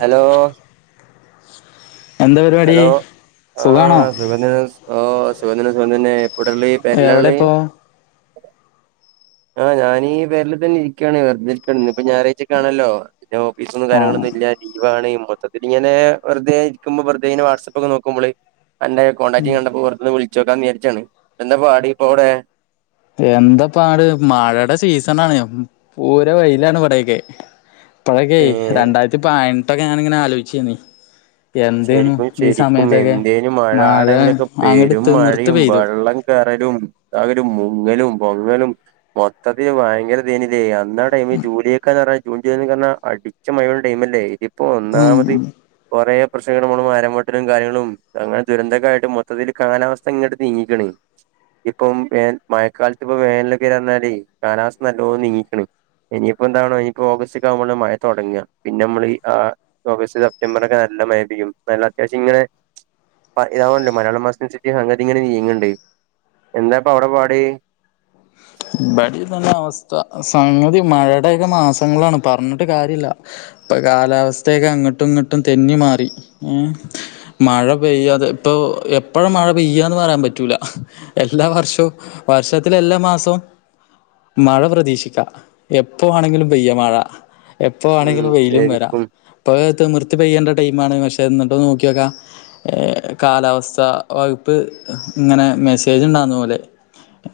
Hello എന്താ പരിപാടി hello ആ സുഖാണോ സുഖം ത [unintelligible] ഓഹ് സുഖം തെന്നെ സുഖം തെന്നെ എവിടെ ഇപ്പോ [unintelligible] ആഹ് ഞാനീ പെരല് തന്നെ ഇരിക്യാണ് വെർതിരിക്കാണ് ന്ന്പ്പ ഞാറഴ്ചൊക്കാണല്ലോ പിന്നെ ഓഫീസും ആ കാര്യങ്ങളൊന്നുല്ല ലീവാണിം മൊത്തത്തില്ങ്ങനെ വെറുതേ ഇരിക്കുമ്പം വെർ തങ്ങനെ വാട്സപ്പൊക്കെ നോക്കുമ്പള് തന്റെ കോണ്ടാക്റ്റിംഗ് കണ്ടപ്പോ വെറുതൊന്ന് വിൾ [unintelligible] നേർച്ചെണ് എന്താപ്പാടി പ്പാടിവടെ എന്താ പാട് മഴടെ സീസണാണ് പൂര വെയിലാണ് ഇവടെക്കെ ഇപ്പോഴക്കെ ഏഹ് രണ്ടായിരത്തി പയ് ട്ടൊക്കെങ്ങനെ ഞാന് ആലോയ്ചേനി ശെരിക്കും ശെരിക്കും എന്തേനും മഴ ആ ടൈമിലൊക്കെ അങ്ങോട്ട് പെരും മഴേ തിമിർത്ത് പെയ്തു വള്ളം കേറലും ആ ഒരു മുങ്ങലും പൊങ്ങലും മൊത്തത്തിൽ ഭയങ്കര തേനിതെയ്യാ ന്നാ ടൈമ് [unintelligible] ജൂൺ ജൂലൈക്കെ വന്നാ അടിച്ച മഴേടെ ടൈംമ ല്ലേ ക്കും പ്പൊ ഒന്നാമത് ഉം കൊറെ കൊർച്ച് [unintelligible] മരം വെട്ടലും കാര്യങ്ങളും അങ്ങനെ ദുരന്തക്കായിട്ട് മൊത്തത്തില് കാലാവസ്ഥ ഇങ്ങട്ട് നീങ്ങിക്കാണ് ഇപ്പം ഏ മയക്കാലത്ത് ഇപ്പ വേനലൊക്കെ വെരാന്ന് പറഞ്ഞാല് കാലാവസ്ഥ നല്ലോം നീങ്ങിക്ക് ണ് ഇനിയിപ്പോന്താണ് ഇനിപ്പോ ഓഗസ്റ്റൊക്കാകുമ്പള മയ തോടങ്ങാ പിന്നെ മ്മൾആ ഓഗസ്റ്റ് സെപ്റ്റംബറൊക്കെ നല്ല മഴ [unintelligible] അത്യാവശ്യം ങ്ങനെ പ താവല്ലോ മലയാളം മാസം [unintelligible] അങ്ങ് ട്ട് ങ്ങനെ നീങ്ങ് ണ്ട് എന്താപ്പോ അവടെ പാട് ബടിം തന്നെ അവസ്ഥ സംഗതി മഴേടൊക്കെ മാസങ്ങളാണ് പർഞ്ഞിട്ട് കാര്യല്ല ഇപ്പൊ കാലാവസ്ഥയൊക്കെ അങ്ങോട്ടും ഇങ്ങോട്ടും തെന്നി മാറി ഹ് മഴ പെയ്യാതെ പ്പൊ എപ്പഴ മഴ പെയ്യാന്ന് പറയാൻ പറ്റൂല എല്ലാ വർഷവും വർഷത്തിലെല്ലാമാസ തും മഴ പ്രതീക്ഷിക്ക എപ്പ വാണെങ്കിലും പെയ്യ മഴ എപ്പോ ഉം വാണെങ്കിലും വെയിലും വെരാ ശരിക്കും ഇപ്പ അത് തിമൃത്ത് പെയ്യണ്ട ടൈമാണ് പക്ഷെ ഇന്ന്ട്ട് നോക്ക്യോക്ക ഏ കാലാവസ്ഥ വകുപ്പ് ങ്ങനെ മെസ്സേജ്ണ്ടാന്ന് ഓലെ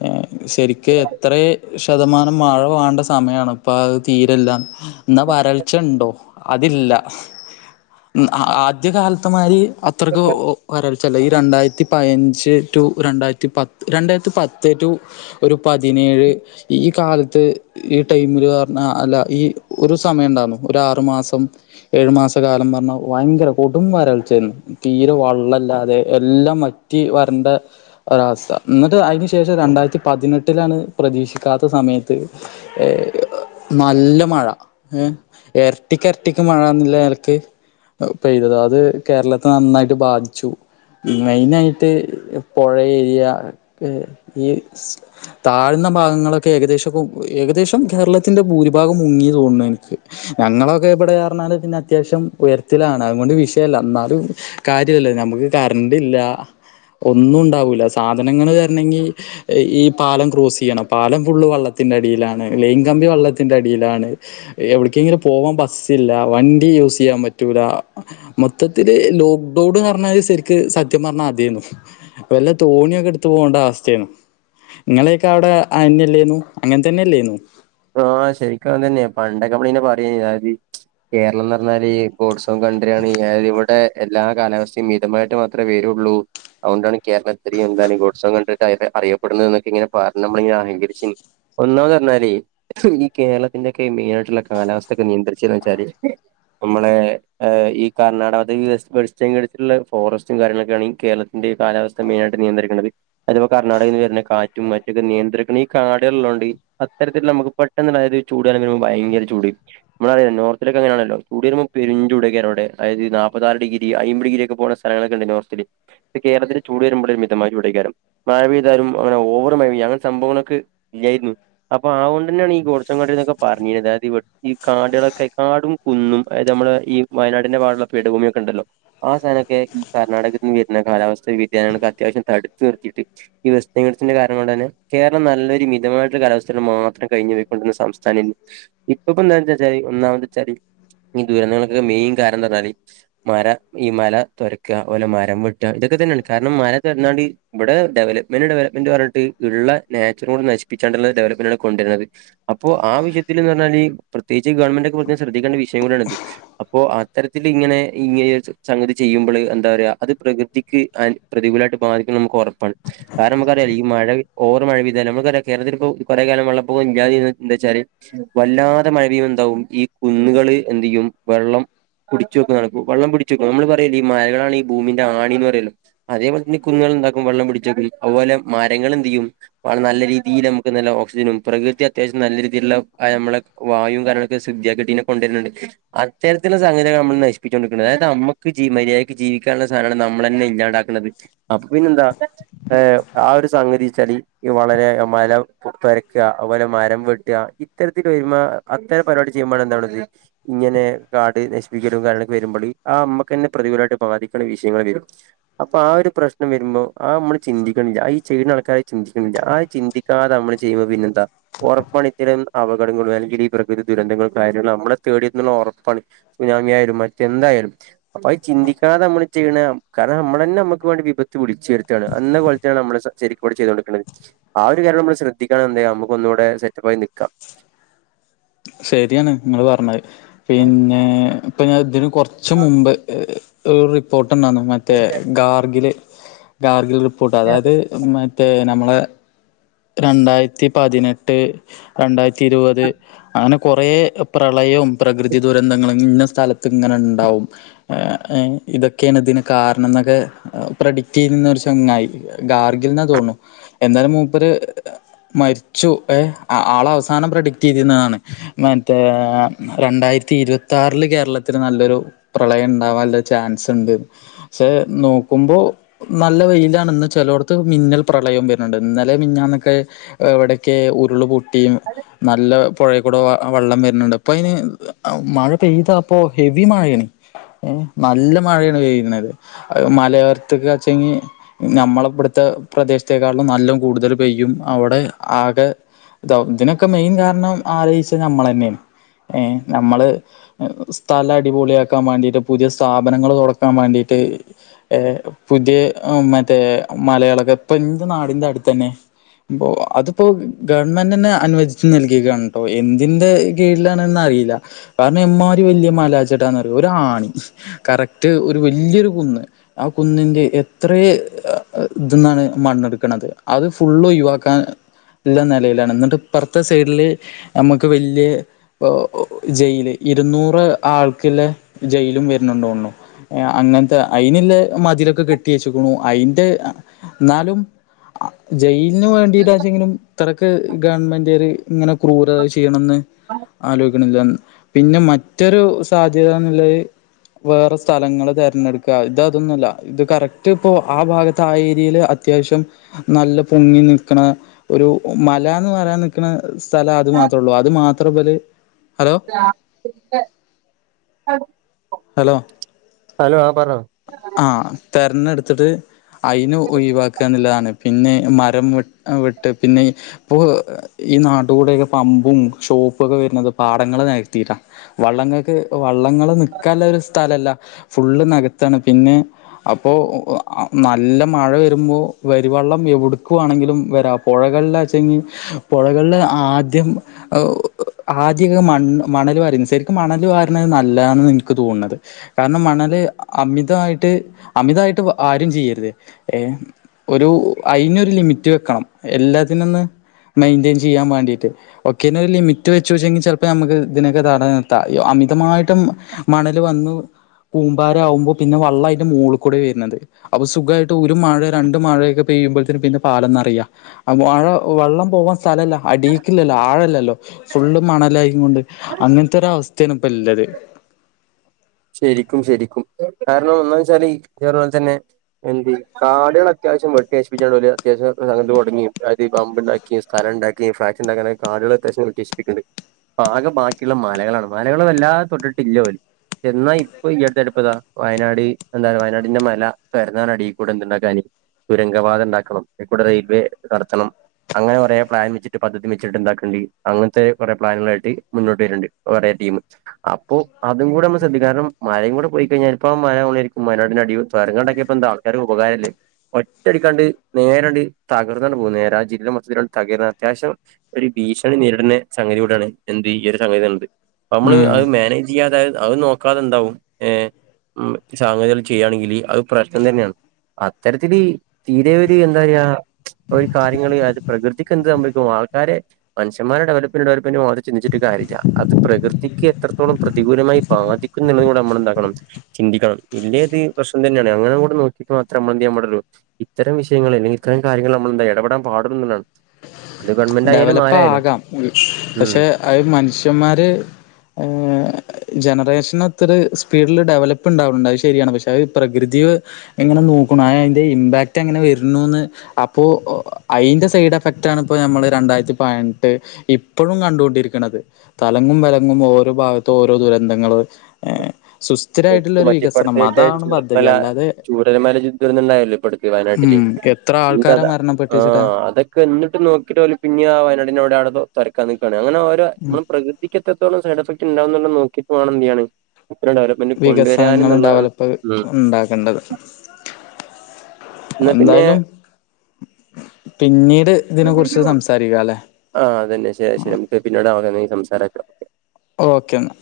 ഏ ശെരി ക്ക് എത്രേ ശതമാനം മഴ വാണ്ട സമയാണ് ഇപ്പ അത് തീരല്ല ന്നാ വരൾച്ചണ്ടോ അതില്ല ആദ്യ കാൽത്ത മാരി അത്രക്ക് ഹ് ഉ വരൾ ചെല ഈ രണ്ടായിര്ത്തി പയ്ഞ്ച് റ്റു രണ്ടായിരത്തി പത്ത് രണ്ടായിര്ത്തി പത്ത് റ്റു ഒരു പതിനേഴ് ഈ കാലത്ത് ഈ ടൈമിൽ പർഞ്ഞാ അല്ല ഈ ഒരു സമയം ണ്ടാരുന്നു ഒരു ആറു മാസം ഏഴു മാസ കാലം പർഞ്ഞാ വയ് ങ്കര കൊടും വരൾച്ചേര്ന്നു തീര വള്ളല്ലാതെ എല്ലാം വറ്റി വരണ്ട ഒരവസ്ഥ ന്ന്ട്ട് അയ് ന് ശേഷം രണ്ടാര്ത്തി പതിനെട്ടിലാണ് പ്രതീക്ഷിക്കാത്ത സമയത്ത് ഏ ഹ് നല്ല മഴ ഏ എര്ട്ടിക്കെരട്ടിക്ക് മഴന്ന്ള്ള നെലക്ക് പെയ്തത് അത്‌ കേരളത്തെ നന്നായിട്ട് ബാധിച്ചു മെയിനായിട്ട് പൊഴ ഏരിയ ക്ക് ഈ താഴ്ന്ന ഭാഗങ്ങളൊക്കൊ ഏകദേശൊക്കൊ ഏകദേശം കേരളത്തിന്റെ ഭൂരിഭാഗം മുങ്ങി തോണ്ണ് എനിക്ക് ഞങ്ങളൊക്കെ എവിടെർഞ്ഞാല് പിന്നെ അത്യാവശ്യം ഉയര്ത്തിലാണ് അതുകൊണ്ട് വിഷയല്ലാ ന്നാലും കാര്യല്ലേ നമ്മക്ക് കര്ണ്ട് ഇല്ല ഒന്നുണ്ടാവൂല്ല സാധനങ്ങള് വര്ണങ്കി ഹ് ഈ പാലം ക്രോസെയ്യണം പാലം ഫുള്ള് വള്ളത്തിന്റെ അടിയിലാണ് ലൈൻകമ്പി വള്ളത്തിന്റെ അടിയിലാണ് എവിട്ക്കെങ്കിലും പോവാം ബസ്സില്ല വണ്ടി യൂസയ്യാ പറ്റൂല മൊത്തത്തില് ലോക്ക്ഡൗണ്ന്നർഞ്ഞാല് ശരിക്ക് സത്യംപർഞ്ഞാ അതേന്നു വല്ല തോണിയൊക്കെട്ത്ത് പോണ്ട അവസ്തേണ് ങ്ങളേയൊക്ക അവ്ടെ അഅന്നെല്ലേന്നു അങ്ങൻ തന്നല്ലേന്നു ആ ശരിക്കും അതന്നെ പണ്ടക്ക പ്ലൈന് പറീനിം അത് കേരളംന്നർ ഞ്ഞാല് ഈ ഗോഡ്സ് കോം കണ്ട്രിയാണ് ഏത് വടെ എല്ലാ കാലാവസ്തിം മിതമായിട്ട് മാത്രേ വരുള്ളൂ അതോണ്ടാണ് കേരളത്ത്റിം എന്താണ് ഗോഡ്സോൻകൺഡ്രി ഒക്കെ ആയിട്ട് അറിയപ്പെടുന്നന്ന്ക്കൊ ഇങ്ങനെ പർഞ്ഞ്മ്മള്ങ്ങനെ അഹങ്കരിച്ചിനി ഒന്നാമതർഞ്ഞാലേ ഹും ഈ കേരളത്തിന്റെക്കെ മെയിനായിട്ട്ള്ള കാലാവസ്ഥക്കെ നിയന്ത്രിച്ചീന്നെച്ചാല് നമ്മളെ ഏ ഈ കർണാടകത്ത് യു യെസ് വെള് ച്ചംകേട്ത്തിട്ടുള്ള ഫോറസ്റ്റും കാര്യങ്ങളൊക്കെയാണ് ഈ കേരളത്തിന്റെ കാലാവസ്ഥ മെയിനായിട്ട് നിയന്ത്രിക്കന്നത് അതിപ്പൊ കർണാടകന്ന് വര്ന്ന കാറ്റും മറ്റൊക്കെ നിയന്ത്രിക്ക്ണ ഈ കാടെള്ളൊണ്ട് അത്തരത്തില് നമ്മക്ക് പെട്ടന്ന് അതായത് ചൂട് കാലം വരുമ്പോ ഭയ്ങ്കര ചൂട് മ്മളറിയ നോർത്തിലക്കെങ്ങനെയാണല്ലോ ചൂട് വരുമ്പോ പെരുഞ്ജുടയ്ക്കാരം അവ്ടെ അതായത് നാൽപ്പത്താറ് ഡിഗ്രി അയ്മ്പ് ഡിഗ്രി ഒക്കെ പോണ സ്ഥലങ്ങളൊക്കെണ്ട് നോർത്തില് കേരളത്തില് ചൂട് വരുമ്പള് ഒരു മിതമായി ചൂടയ്ക്കാരം മഴ പെയ്താലും അങ്ങനെ ഓവറ് മഴ പെയ്യ അങ്ങൻതെ സംബവങ്ങക്ക് ഇല്ലായിരുന്നു അപ്പൊ ആകൊണ്ട് തന്നാണ് ഈ ഗോട്സംകൺഡ്രിന്നൊക്കെപർ ഞ്ഞീനത് അതിവ്ട് ഈ കാടളൊക്കയ് കാടും കുന്നും അതായത് നമ്മളെ ഈ വയനാടിന്റെ പാടുള്ള പെട് ഭൂമിയൊക്കെണ്ടല്ലോ ആ സാനൊക്കെ ഈ കർണാടകന്ന് വര്ന്ന കാലാവസ്ഥ വ്യതിയാനങ്ങൾക്കത്യാവശ്യം തടുത്ത് നിർത്തിട്ട് ഈ വെസ്റ്റേംഗിഡ് സിന്റെ കാര്ണം കൊണ്ടന്നെ കേരളം നല്ലൊരു മിതമായിട്ട്ള്ള കാലാവസ്ഥനെ മാത്രം കയിഞ്ഞു പോയിക്കൊണ്ട്ന്ന സംസ്ഥാനേഞ്ഞ് ഇപ്പപ്പോ ന്താ ന്താ ച്ചാല് ഒന്നാമത്ച്ചാല് ഈ ദുരന്തങ്ങൾക്കൊക്കെ മെയിൻ കാരണം ന്താർഞ്ഞാല് മര ഈ മല തൊരക്ക ഓലെ മരം വെട്ടാ ഇതൊക്കെതന്നേണ് കാര്ണം മല തൊര്ന്നോണ്ട് വടെ ഡെവലപ്മെന്റ് ഡെവലപ്മെന്റ് പർഞ്ഞ്ട്ട് ഈ ഇള്ള നാച്ചുറം കൂടെ നശിപ്പിച്ചാണ്ടുള്ള ഡെവലപ്മെന്റ് ആണ് കൊണ്ടര്ണത് അപ്പോ ആ വിഷയത്തില്ന്നർഞ്ഞാല് പ്രത്യേകിച്ച് ഗവൺമെന്റൊക്കെ പ്രതേകം ശ്രദ്ധിക്കേണ്ട വിഷയം കൂടാണത് അപ്പോ അത്തരത്തില് ങ്ങനെ ഇങ്ങനെ ഇങ്ങ ഏ സംഗതി ചെയ്യുമ്പള് അന്താറയാ അത് പ്രകൃതിക്ക് അൻ പ്രതികൂലായിട്ട് ബാധികുന്ന് നമ്മക്ക് ഒറപ്പാണ് കാരണം മ്മക്കറിയാല ഈ മഴ ഓവർ മഴ പെയ്താലും നമ്മൾ ക്കറിയാം കേരളത്തില് പ്പോ കൊറേ കാലംവള്ളം ഓ എങ്കാരിന്ന് ന്തച്ചാല് വല്ലാത മഴ പെയ്യുമ്പന്താവും ഈ കുന്ന്കള് എന്തെയ്യും വെള്ളം കുടിച്ചു വെക്കു ന്നാണ് കു വെള്ളം പിടിച്ചു വെക്കുന്നതാണ് നമ്മള് പറയും ഈ മഴകളാണ് ഈ ഭൂമിന്റെ ആണീന്ന് പറയല്ലോ അതെ പോൽതന്നെ കുന്നാള്ന്താക്കും വള്ളം പിടിചെക്കും അതുപോലെ മരങ്ങളന്തേയ്യും വളം നല്ല രീതീല് നമുക്ക് നല്ല ഒക്സിജനും പ്രകൃതി അത്യാവശ്യത്തിന് നല്ലരീതിയില്ള്ള അയമ്മളെ വായും കാര്യങ്ങളൊക്കെ ശുദ്ധിയാക്കട്ടീന്നെ കൊണ്ടുവരുന്നുണ്ട് അത്തരത്തിലുള്ള സംഗതികളെ നമ്മള് നശിപ്പിച്ചൊണ്ടിരിക്ണ് എ അതമ്മക്ക് ജി മര്യായ്ക്ക് ജീവിക്കാന്ള്ള സാധനാണ് നമ്മളന്നെ ഇല്ലാണ്ടാക്ക്ണത് അപ്പൊ പിന്നെന്താ ഏ ആ ഒരു സംഗതിച്ചാല് ഇ വളരെ മര പെര ക്ക അവ്പോലെ മരം വെട്ടാ ഇത്തരത്തിൽ വരുമ്പോ അത്തരം പരിപാടി ചെയ്യുമ്പോഴെന്താവ്ണത് ഇങ്ങനെ കാട് നശിപ്പിക്കലും കാര്യൊക്കെ വരുമ്പള് ആ അമ്മക്ക്ന്നെ പ്രതികൂലായിട്ട് ബാധിക്ക്ണ വിഷയങ്ങളെന്നെവരും അപ്പൊ ആ ഒരു പ്രശ്നം വരുമ്പം ആ മ്മള് ചിന്തിക്ണില്ല ഈ ചെയ്യുന്ന ആൾക്കാര് ചിന്തിക്ണില്ല ആ ചിന്തിക്കാതെ നമ്മള് ചെയ് പിന്നെന്താ ഒറപ്പാണ് ഇത്തരം അപകടങ്ങളും അല്ലെങ്കില് ഈ പ്രകൃതി ദുരന്തങ്ങളും കാര്യങ്ങളും നമ്മളെ തേടിയെത്തുന്നുള്ളത് ഒറപ്പാണ് സുനാമിയായാലും മറ്റെന്തായാലും അപ്പൊ അയ് ചിന്തിക്കാതെ അമ്മള് ചെയ്യ്ണ കാരണം നമ്മളന്നെ നമ്മക്ക് വേണ്ടി വിപത്ത് വിളിച്ചു വരുത്താണ് അന്നപോൽത്താണ് നമ്മള് ശരിക്കും ഇവിടെ ചെയ്തോണ്ട്ക്ണത് ആ ഒരു കാര്യം നമ്മൾ ശ്രദ്ധി ക്കണം എന്തയ്യാ നമ്മുക്ക് ഒന്നൂടെ സെറ്റപ്പായി നിക്കാ ശരിയാണ് ഇങ്ങള് പറഞ്ഞത് പിന്നേ പ്പഞാൻ തിന് കൊർച്ച് മുമ്പ്ഏ ഏർ റിപ്പോർ ട്ടന്നാണു മറ്റേ ഗാർഗില് ഗാർസിൽ ഫുഡാ അതായത് മറ്റേ ന മ്മളെ രണ്ടായിര്ത്തി പതിനെട്ട് രണ്ടായി ത്തിരുവത് ആങ്ങ്നെ കൊറേ ഏഹ് പ്രളയും പ്രകൃതി ദുരന്തങ്ങളും ഇന്ന സ് സല ത്ത്ങ്ങനണ്ടാവും ഏഹ് അയിന് ഇതൊക്കേണ് ഇതിന് കാരണന്നൊക്കെ ഏഹ് പ്രഡിക്ടെയ്യുന്നൊരു ചങ്ങായി ഗാർഗില്ന്നാ തോന്ണു എന്താലും മൂ പ്പര് മരിച്ചു ഏഹ് അ ആള അവസാനം പ്രഡിക്ടെയ്തീര്ന്ന അഹ് ആണ് മറ്റേ രണ്ടായിരത്തി ഇര്‌വത്താറ്ല് കേരളത്തില് നല്ലൊരു പ്രളയം ഇണ്ടാവാന്ല്ലെ ചാൻസ്ണ്ട് ക്ഷേ നോക്കുമ്പോ നല്ല വെയിലാണ് ന്നാ ചെലോടത്ത് മിന്നൽ പ്രളയം വര്ന്ണ്ട് ഇന്ന ലെ മിഞ്ഞാന്നൊക്കെ എവിടെക്കേ ഉരുള് പൊ ടീമ് നല്ല പൊഴേക്കൂടെവാ ആഹ് വള്ളം വരനൊണ്ട് അപ്പൊ അയിന് ആഹ് മഴ പെയ്തപ്പോ ഹെവി മഴേണ് ഏഹ് നല്ല മഴേണ് പെയ്യുന്നത് അഹ് മലയോര്‌ത്ത്ക്കാച്ചെങ്ങി നമ്മള ഇവ്ടത്തെ പ്രദേശ്ത്തേക്കാളും നല്ലൊം കൂടുതല് പെയ്യും അവ്ടെ ആകെതാവും ഇതിനൊക്കെ മെയിൻ കാരണം ആലോയിച്ചാ നമ്മളനേണ് ഏഹ് നമ്മള് സ്ഥലം അടിപൊളിയാക്കാമാണ്ടീട്ട് പുതിയ സ്ഥാപനങ്ങള് തൊട്ക്കാ മാണ്ടീട്ട് ഏഹ് പുതിയെ ആഹ് മറ്റേ മലയാളക്ക ഇപ്പന്റെ നാടിന്റെ അട് ത്തന്നെ ഇപ്പൊ അതിപ്പോ ഗവൺമെന്റ്ന്ന് അനുവദിച്ച് നൽകീകാന്ട്ടോ എന്തിന്റെ കീഴിലാണ്ന്ന് അറീയില്ലാ. കാരണം എമ്മാരി വെല്ല്യാ മലാച്ച്ട്ടാന്നറിയോ ഒരാണി കറക്റ്റ് ഒരു വല്ല്യൊരു കുന്ന് ആ കുന്നിന്റെ എത്രേ ഏഹ് ആഹ് ദ്ന്നാണ് മണ്ണെട്ക്ക്ണത് അത് ഫുള്ള് ഒയിവാക്കാൻ ഇല്ലെ നെലേലാണ് ന്ന്ട്ടും ഇപ്പറ്ത്തെ സൈഡില് നമ്മക്ക് വല്ല്യേ പാ ഓഹ് ഓഹ് ജയില് ഇരുന്നൂറ് ആൾക്കില്ലെ ജയിലും വെര്നുണ്ടോന്ന്ണു. ഏഹ് അങ്ങന് ത്ത അയിന്ല്ലെ മതിലൊക്കെ കെട്ടിയെച്ച്ക്ണു അയി ട്ട് അഹ് ന്നാലും അഹ് ജയ് ന് വേണ്ടീട്ടാച്ചെങ്കിലും ത്രരക്ക് ഗവൺമെൻ്റൊര് ഇങ്ങനെ ക്രൂരത ചെയ്യണം ന്ന് ആലോ ക്ക്ണില്ലാന്ന്. പിന്നെ മറ്റൊരു സാധ്യതന്ന്ള്ളത് വേറെ സ്ഥലങ്ങള് തെരഞ്ഞെടുക്ക ഇത് അതൊന്നല്ല ഇത് കറക്റ്റ് ഇപ്പോ ആ ഭാഗത്ത് ആ ഏരിയേല് അത്യാവശ്യം നല്ല പൊങ്ങി നിക്ക്ണ ഒരു മലാ ന്ന് പറയാൻ നിക്ക്ണ സ്ഥലം അത് മാത്രള്ളൂ അത് മാത്ര ഇബല് ഹലോ ഹലോ ഹലോ ആ പറഞ്ഞോ ആഹ് തെരഞ്ഞെടുത്തിട്ട് അയിനു ഒഴിവാക്കാന്നില്ലതാ. പിന്നെ മരം വെട് വെട്ടാ. പിന്നെ പ് ഈ നാട്ടി കൂട്യൊക്കെ പമ്പും ഷോപ്പൊക്കെ വര്നത് പാടങ്ങൾ നെകത്തീട്ടാ. വള്ളങ്ങക്ക് വള്ളങ്ങള് കലരസ് സ്ഥത്താലല്ല ഫുള്ള് നെകത്താണ് പിന്നെ അപ്പോൾ നല്ല മഴ വരുമ്പോ വരുവെള്ളം എവിടുക്കുവെണെങ്കിലും വരാം പുഴകളില വെച്ചങ്കിൽ പുഴകളിൽ ആദ്യം ആദ്യൊക്കെ മണ് മണൽ വാര ശരിക്കും മണൽ വാരണത് നല്ലതാണ് ന്നെനി തോന്നുന്നത് കാരണം മണല് അമിതമായിട്ട് അമിതമായിട്ട് ആരും ചെയ്യരുത് ഏ ഒരു അതിനൊരു ലിമിറ്റ് വെക്കണം എല്ലാത്തിനൊന്ന് മെയിന്റെറ്റൈൻ ചെയ്യാൻ വേണ്ടിട്ട് ഒക്കെന് ഒരു ലിമിറ്റ് വെച്ച് വെച്ചെങ്കിൽ ചിലപ്പോ നമുക്ക് ഇതിനൊക്കെ തടഞ്ഞു നിർത്താം അമിതമായിട്ടും മണല് വന്നു കൂമ്പാരമാകുമ്പോൾ പിന്നെ വ വെള്ളം അതിന്റെ മുകളിൽ കൂടെ വരുന്നത്. അപ്പൊ സുഖമായിട്ട് ഒരു മഴ രണ്ട് മഴയൊക്കെ പെയ്യുമ്പോഴത്തേനും പിന്നെ പാലം നിറയുക. മഴ വെള്ളം പോവാൻ സ്ഥലമില്ല അടക്കില്ലല്ലോ ആഴമില്ലല്ലോ ഫുള്ള് മണലായ് കൊണ്ട് അങ്ങനത്തൊരവസ് തണുപ്പല്ലത്. ശരിക്കും ശരിക്കും കാരണം എന്നാ വെച്ചാലീ കേറുമ്പോ തന്നെ എന്ത് കാടുകൾ അത്യാവശ്യം വെട്ടിനശിപ്പിക്കണ്ട അത്യാവശ്യം തുടങ്ങിയ അത് പമ്പ് ഉണ്ടാക്കിയ സ്ഥലം ഉണ്ടാക്കി ഫ്ളാറ്റ് ഉണ്ടാക്കാന കാടുകൾ അത്യാവശ്യം വെട്ടശിപ്പിക്കുന്നുണ്ട് ആകെ ബാക്കിയുള്ള മലകളാണ്. മലകളെല്ലാം തൊട്ടിട്ടില്ല പോലും. എന്നാൽ ഇപ്പൊ ഈ അടുത്തതാ വയനാട് എന്താ വയനാടിന്റെ മല പരന്നാനടിയിൽ കൂടെ എന്തുണ്ടാക്കാന് തുരങ്കപാത ഉണ്ടാക്കണം കൂടെ റെയിൽവേ നടത്തണം അങ്ങനെ കുറേ പ്ലാൻ വെച്ചിട്ട് പദ്ധതി വെച്ചിട്ട് ഇണ്ടാക്കണ്ട് അങ്ങനത്തെ കുറെ പ്ലാനുകളായിട്ട് മുന്നോട്ട് വരുന്നുണ്ട് കുറേ ടീം അപ്പോ അതും കൂടൊന്ന് കാരണം മഴയും കൂടെ പോയി കഴിഞ്ഞാൽ ഇപ്പ മഴരിക്കും വയനാടിന്റെ അടി തുരങ്കം ഉണ്ടാകിയപ്പോ എന്താ ആൾക്കാർക്ക് ഉപകാരമല്ലേ ഒറ്റടിക്കാണ്ട് നേരണ്ട് തകർന്നാണ് പോകുന്നേ നേരെ ആ ജില്ല മൊത്തം തകരുന്ന അത്യാവശ്യം ഒരു ഭീഷണി നേരിടുന്ന സംഗതി കൂടെയാണ് എന്ത് ഈ ഒരു സംഗതിയാണത്. നമ്മള് അത് ഉം മാനേജ് ഇയതായത് അവൻ നോ ക്കാതുണ്ടാവും ഏ ഉം [unintelligible] ചെയ്യുകയാണെങ്കിൽ അത് പ്രശ്നം തന്നെയാണ്. അത്തരത്തിൽ തീരെ ഒരു എന്താ പറയ ഒര് കാര്യങ്ങള് അത് പ്രകൃതിക്ക് എന്ത് സംഭവിക്കും ആൾക്കാരെ മനുഷ്യമാരുടെ ഡെവലപ്മെന്റ് ഡെവലപ്മെന്റ് ചിന്തിച്ചിട്ട് ഒരു കാര്യമില്ല. അത് പ്രകൃതിക്ക് എത്രത്തോളം പ്രതികൂലമായി ബാധിക് നമ്മളുണ്ടാക്കണം ചിന്തിക്കണം ഇല്ലേ ഇത് പ്രശ്നം തന്നെയാണ് അങ്ങനങ്ങോട്ടു നോക്കിയിട്ട് മാത്രമേ നാമ്മെന്ത് ചെയ്യാനും പാടുള്ളൂ ഇത്തരം വിഷയങ്ങൾ അല്ലെങ്കിൽ ഇത്തരം കാര്യങ്ങൾ നമ്മൾ എന്താ ഇടപെടാൻ പാടുള്ളൂന്നതാണ്. ഡെവലപ്പ് ആകാം ഉം പക്ഷെ അത് മനുഷ്യന്മാര് ഏ ജനറേഷൻ ഭക്ഷണത്തില് സ്പീഡില് ഡെവലപ്പ്ണ്ടാവണ്ട് അത് ശരിയാണ് പക്ഷെ പ്രകൃതി എങ്ങനെ നോക്കുണു അതിന്റെ ഇമ്പാക്ട് എങ്ങനെ വരുന്നുന്ന് അപ്പോ അയിന്റെ സൈഡ് എഫക്റ്റ് ആണ് ഇപ്പോ നമ്മ രണ്ടായിരത്തി പതിനെട്ട് ഇപ്പോഴും കണ്ടുകൊണ്ടിരിക്കണുന്നത് തലങ്ങും വലങ്ങും ഓരോ ഭാഗത്ത് ഓരോ ദുരന്തങ്ങള് ഏ എനിക്ക് മറ്റേപ്പടുത്തെക്ക് പദ്ധതി ചുമതല അല്ലാതെ ചൂരൽമാനേജ്മെൻറ് തന്നെയാ ഇടപ്പടുത്തിയെ വയനാട്ടില് ഉം എത്ര ആൾക്കാരെ ആ മരണപ്പെട്ടിച്ചടാ അതൊക്കെ എന്നിട്ട് നോക്കിട്ടലെ പിന്നെ ഇനിയാ വയനാടിനോട് അടുപ്പം തെരക്കാന്നെ അങ്ങനെ ഓരാ നമ്മൾ പ്രകൃതിക്കത ഇതൊരോ സൈഡെഫക്റ്റ് ഉണ്ടാകുന്നോന്ന് നോക്കിയിട്ടു തന്നെയാണ് ഇത്തരം ഡവലപ്പ്മെന്റ് വികസനങ്ങളും ഡെവലപ്പ് ഉണ്ടാക്കേണ്ടത് എന്നാ പിന്നെ എന്തായാലും പിന്നീട് ഇതിനെ കുറിച്ച് സംസാരിക്കാം അല്ലെ ആ അതന്നെ ശരി ശരി പിന്നെ അതെ ഇനി സംസാരിക്കാം. ഓക്കെ എന്നാ